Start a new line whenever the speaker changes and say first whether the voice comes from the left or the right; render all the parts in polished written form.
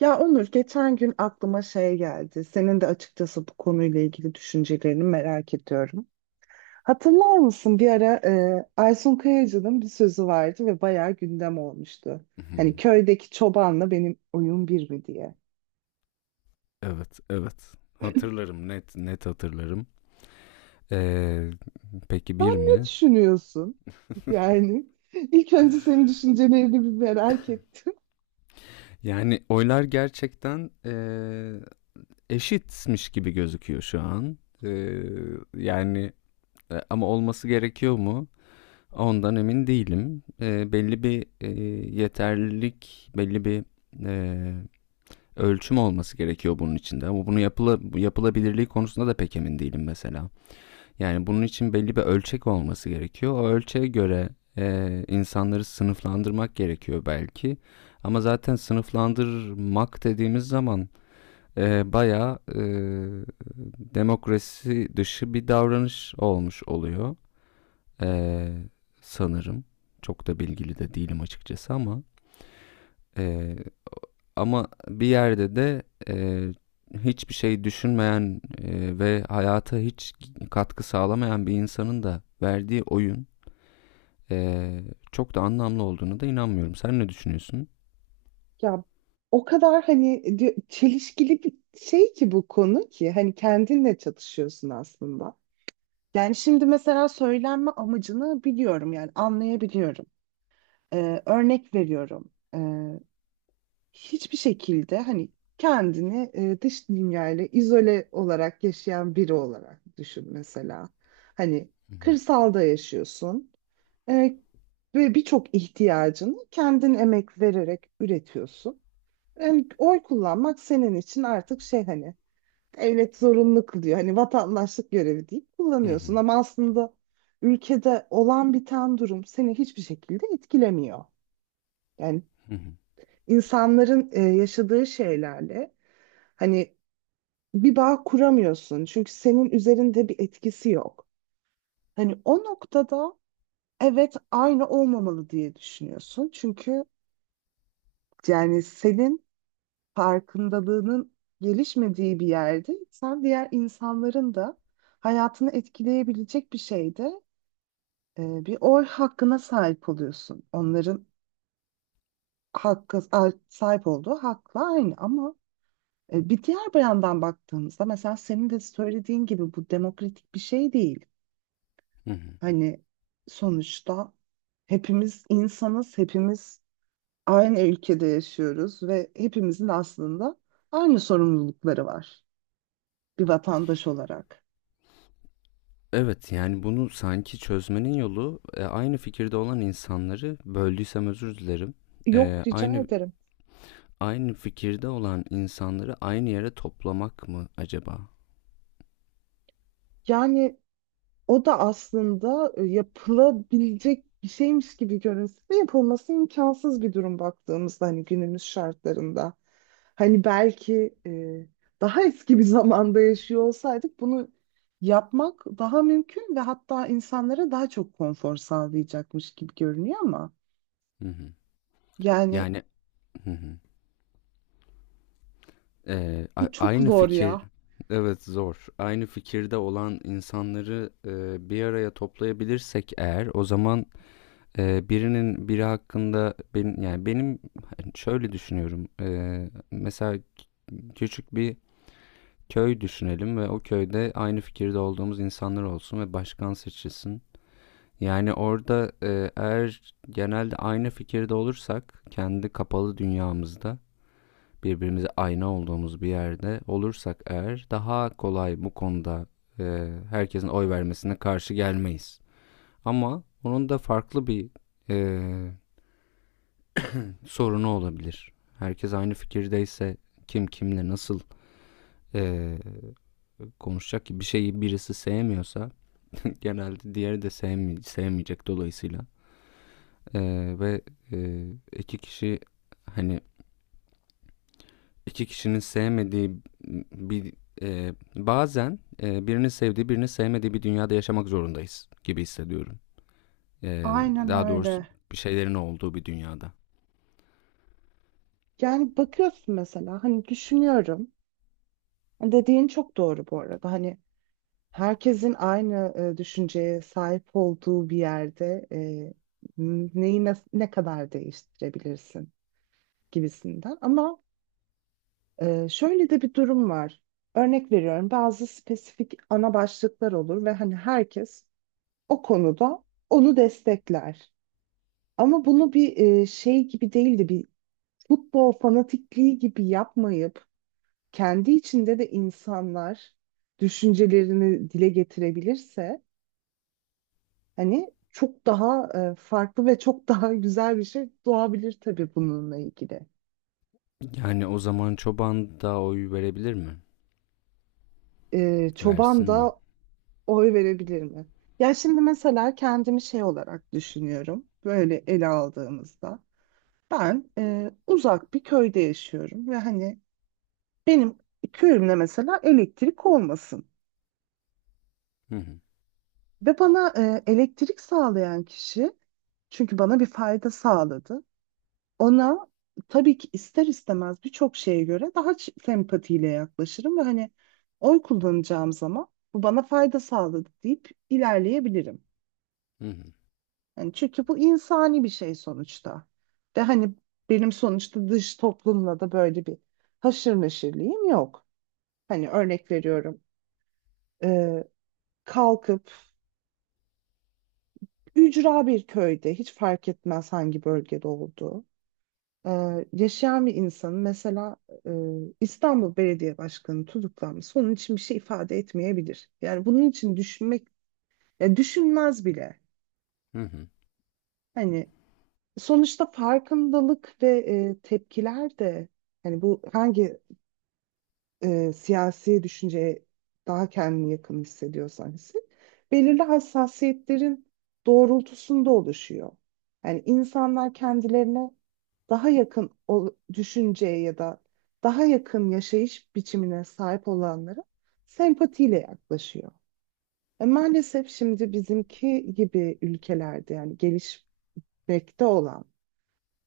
right: Ya Onur, geçen gün aklıma şey geldi. Senin de açıkçası bu konuyla ilgili düşüncelerini merak ediyorum. Hatırlar mısın bir ara Aysun Kayacı'nın bir sözü vardı ve bayağı gündem olmuştu. Hani
left: Hı.
right: köydeki çobanla benim oyun bir mi diye.
left: Evet, evet. Hatırlarım, net net hatırlarım. Ee, peki
right: Sen
left: bir
right: ne
left: mi?
right: düşünüyorsun? Yani ilk önce senin düşüncelerini bir merak ettim.
left: Yani oylar gerçekten eşitmiş gibi gözüküyor şu an. Ee, Yani ama olması gerekiyor mu? Ondan emin değilim. Belli bir yeterlilik, belli bir e, ölçüm olması gerekiyor bunun içinde. Ama bunu yapılabilirliği konusunda da pek emin değilim mesela. Yani bunun için belli bir ölçek olması gerekiyor. O ölçeğe göre insanları sınıflandırmak gerekiyor belki. Ama zaten sınıflandırmak dediğimiz zaman bayağı demokrasi dışı bir davranış olmuş oluyor. E, Sanırım. Çok da bilgili de değilim açıkçası ama e, ama bir yerde de e, hiçbir şey düşünmeyen ve hayata hiç katkı sağlamayan bir insanın da verdiği oyun e, çok da anlamlı olduğunu da inanmıyorum. Sen ne düşünüyorsun?
right: Ya o kadar hani çelişkili bir şey ki bu konu ki hani kendinle çatışıyorsun aslında. Yani şimdi mesela söylenme amacını biliyorum, yani anlayabiliyorum. Örnek veriyorum. Hiçbir şekilde hani kendini dış dünyayla izole olarak yaşayan biri olarak düşün mesela. Hani kırsalda yaşıyorsun e, ve birçok ihtiyacını kendin emek vererek üretiyorsun. Yani oy kullanmak senin için artık şey, hani devlet zorunlu kılıyor. Hani vatandaşlık görevi deyip
left: Hı
right: kullanıyorsun
left: hı.
right: ama aslında ülkede olan biten durum seni hiçbir şekilde etkilemiyor. Yani
left: Hı hı.
right: insanların yaşadığı şeylerle hani bir bağ kuramıyorsun çünkü senin üzerinde bir etkisi yok. Hani o noktada evet aynı olmamalı diye düşünüyorsun. Çünkü yani senin farkındalığının gelişmediği bir yerde sen diğer insanların da hayatını etkileyebilecek bir şeyde bir oy hakkına sahip oluyorsun. Onların hakkı, sahip olduğu hakla aynı ama bir diğer bir yandan baktığımızda mesela senin de söylediğin gibi bu demokratik bir şey değil.
left: Hı hı.
right: Hani sonuçta hepimiz insanız, hepimiz aynı ülkede yaşıyoruz ve hepimizin aslında aynı sorumlulukları var. Bir vatandaş olarak.
left: Evet, yani bunu sanki çözmenin yolu aynı fikirde olan insanları böldüysem özür dilerim.
right: Yok, rica
left: Aynı
right: ederim.
left: fikirde olan insanları aynı yere toplamak mı acaba?
right: Yani o da aslında yapılabilecek bir şeymiş gibi görünse de yapılması imkansız bir durum baktığımızda hani günümüz şartlarında. Hani belki daha eski bir zamanda yaşıyor olsaydık bunu yapmak daha mümkün ve hatta insanlara daha çok konfor sağlayacakmış gibi görünüyor ama
left: Hı hı.
right: yani
left: Yani, hı hı.
right: bu çok
left: Aynı
right: zor
left: fikir,
right: ya.
left: evet zor. Aynı fikirde olan insanları bir araya toplayabilirsek eğer, o zaman birinin biri hakkında benim yani, hani şöyle düşünüyorum. Mesela küçük bir köy düşünelim ve o köyde aynı fikirde olduğumuz insanlar olsun ve başkan seçilsin. Yani orada eğer genelde aynı fikirde olursak kendi kapalı dünyamızda birbirimize ayna olduğumuz bir yerde olursak eğer daha kolay bu konuda e, herkesin oy vermesine karşı gelmeyiz. Ama onun da farklı bir e, sorunu olabilir. Herkes aynı fikirdeyse kim kimle nasıl e, konuşacak ki, bir şeyi birisi sevmiyorsa genelde diğeri de sevmeyecek dolayısıyla. E, ve e, iki kişi, hani iki kişinin sevmediği bir bazen birini sevdiği birini sevmediği bir dünyada yaşamak zorundayız gibi hissediyorum. E,
right: Aynen
left: Daha doğrusu
right: öyle.
left: bir şeylerin olduğu bir dünyada.
right: Yani bakıyorsun mesela, hani düşünüyorum. Dediğin çok doğru bu arada. Hani herkesin aynı düşünceye sahip olduğu bir yerde neyi ne kadar değiştirebilirsin gibisinden. Ama şöyle de bir durum var. Örnek veriyorum, bazı spesifik ana başlıklar olur ve hani herkes o konuda onu destekler. Ama bunu bir şey gibi değil de bir futbol fanatikliği gibi yapmayıp kendi içinde de insanlar düşüncelerini dile getirebilirse hani çok daha farklı ve çok daha güzel bir şey doğabilir tabii bununla ilgili.
left: Yani o zaman çoban da oy verebilir mi?
right: Çoban
left: Versin mi?
right: da oy verebilir mi? Ya şimdi mesela kendimi şey olarak düşünüyorum. Böyle ele aldığımızda ben uzak bir köyde yaşıyorum ve hani benim köyümde mesela elektrik olmasın.
left: Hı hı.
right: Ve bana elektrik sağlayan kişi, çünkü bana bir fayda sağladı. Ona tabii ki ister istemez birçok şeye göre daha sempatiyle yaklaşırım ve hani oy kullanacağım zaman bu bana fayda sağladı deyip ilerleyebilirim.
left: Hı hı.
right: Yani çünkü bu insani bir şey sonuçta. Ve hani benim sonuçta dış toplumla da böyle bir haşır neşirliğim yok. Hani örnek veriyorum. e, Kalkıp ücra bir köyde, hiç fark etmez hangi bölgede olduğu, yaşayan bir insanın mesela e, İstanbul Belediye Başkanı tutuklanması onun için bir şey ifade etmeyebilir. Yani bunun için düşünmek, ya düşünmez bile.
left: Hı hı.
right: Hani sonuçta farkındalık ve tepkiler de hani bu hangi siyasi düşünceye daha kendini yakın hissediyorsan hisset, belirli hassasiyetlerin doğrultusunda oluşuyor. Yani insanlar kendilerine daha yakın o düşünceye ya da daha yakın yaşayış biçimine sahip olanlara sempatiyle yaklaşıyor. Maalesef şimdi bizimki gibi ülkelerde, yani gelişmekte olan,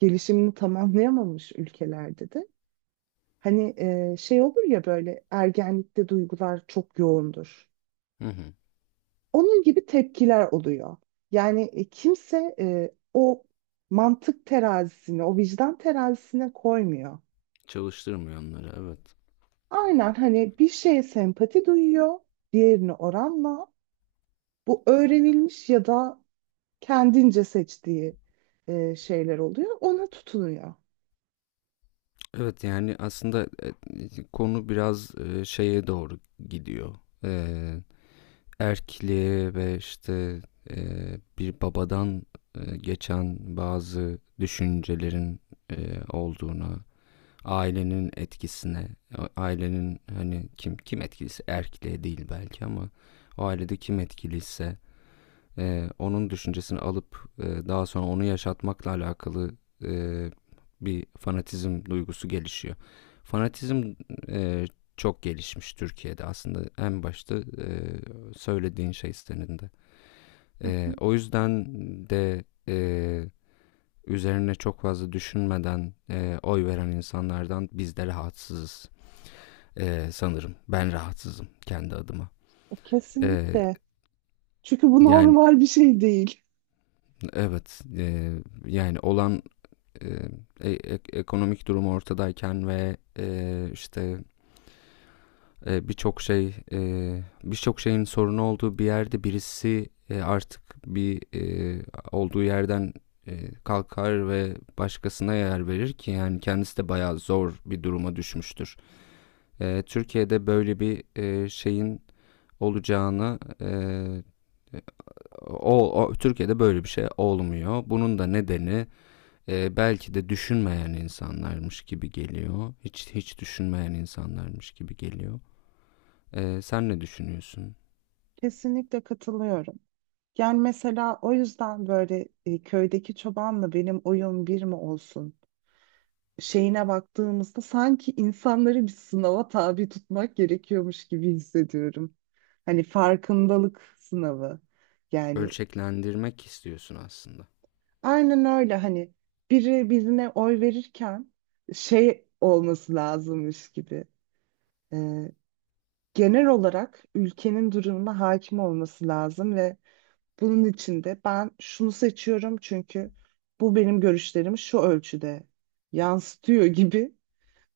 right: gelişimini tamamlayamamış ülkelerde de hani şey olur ya, böyle ergenlikte duygular çok yoğundur.
left: Hı hı.
right: Onun gibi tepkiler oluyor. Yani kimse o mantık terazisini, o vicdan terazisine koymuyor.
left: Çalıştırmıyor onları, evet.
right: Aynen, hani bir şeye sempati duyuyor, diğerine oranla. Bu öğrenilmiş ya da kendince seçtiği şeyler oluyor. Ona tutunuyor.
left: Evet, yani aslında konu biraz şeye doğru gidiyor. E, Erkliğe ve işte bir babadan geçen bazı düşüncelerin olduğuna, ailenin etkisine, ailenin hani kim etkiliyse erkliğe değil belki ama o ailede kim etkiliyse onun düşüncesini alıp daha sonra onu yaşatmakla alakalı e, bir fanatizm duygusu gelişiyor. Fanatizm e, çok gelişmiş Türkiye'de aslında en başta söylediğin şey senin de.
right: Hı hı.
left: O yüzden de üzerine çok fazla düşünmeden oy veren insanlardan biz de rahatsızız sanırım. Ben rahatsızım kendi adıma. E,
right: Kesinlikle. Çünkü bu
left: Yani
right: normal bir şey değil.
left: evet, yani olan e, ekonomik durumu ortadayken ve işte birçok şey birçok şeyin sorunu olduğu bir yerde birisi artık bir olduğu yerden kalkar ve başkasına yer verir ki yani kendisi de bayağı zor bir duruma düşmüştür. Türkiye'de böyle bir şeyin olacağını Türkiye'de böyle bir şey olmuyor. Bunun da nedeni belki de düşünmeyen insanlarmış gibi geliyor. Hiç düşünmeyen insanlarmış gibi geliyor. Sen ne düşünüyorsun?
right: Kesinlikle katılıyorum. Yani mesela o yüzden böyle köydeki çobanla benim oyun bir mi olsun şeyine baktığımızda sanki insanları bir sınava tabi tutmak gerekiyormuş gibi hissediyorum. Hani farkındalık sınavı. Yani
left: Ölçeklendirmek istiyorsun aslında.
right: aynen öyle, hani biri birine oy verirken şey olması lazımmış gibi. E, Genel olarak ülkenin durumuna hakim olması lazım ve bunun içinde ben şunu seçiyorum çünkü bu benim görüşlerimi şu ölçüde yansıtıyor gibi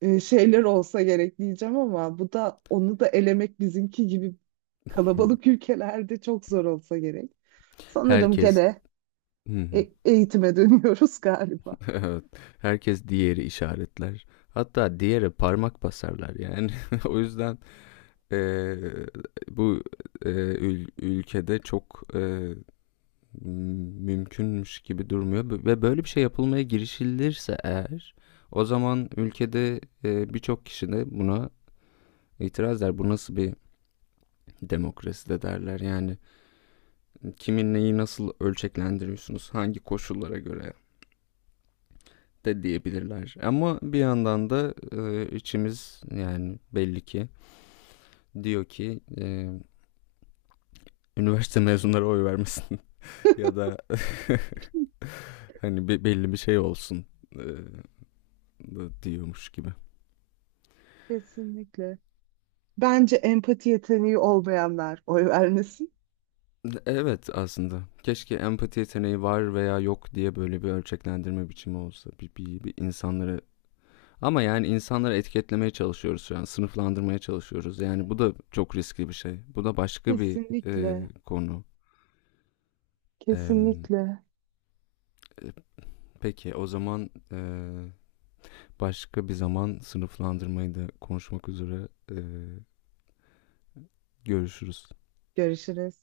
right: şeyler olsa gerek, diyeceğim ama bu da, onu da elemek bizimki gibi kalabalık ülkelerde çok zor olsa gerek. Sanırım
left: Herkes
right: gene eğitime dönüyoruz galiba.
left: Evet, herkes diğeri işaretler. Hatta diğere parmak basarlar yani. O yüzden e, bu e, ülkede çok mümkünmüş gibi durmuyor ve böyle bir şey yapılmaya girişilirse eğer o zaman ülkede, birçok kişi de buna itiraz eder. Bu nasıl bir demokrasi de derler. Yani, kimin neyi nasıl ölçeklendiriyorsunuz, hangi koşullara göre de diyebilirler. Ama bir yandan da, içimiz yani belli ki diyor ki, üniversite mezunları oy vermesin ya da hani belli bir şey olsun, eee, diyormuş gibi.
right: Kesinlikle. Bence empati yeteneği olmayanlar oy vermesin.
left: Evet aslında. Keşke empati yeteneği var veya yok diye böyle bir ölçeklendirme biçimi olsa. Bir insanları, ama yani insanları etiketlemeye çalışıyoruz şu an. Sınıflandırmaya çalışıyoruz. Yani bu da çok riskli bir şey. Bu da başka bir
right: Kesinlikle.
left: konu. Em,
right: Kesinlikle.
left: e, peki o zaman başka bir zaman sınıflandırmayı da konuşmak üzere görüşürüz.
right: Görüşürüz.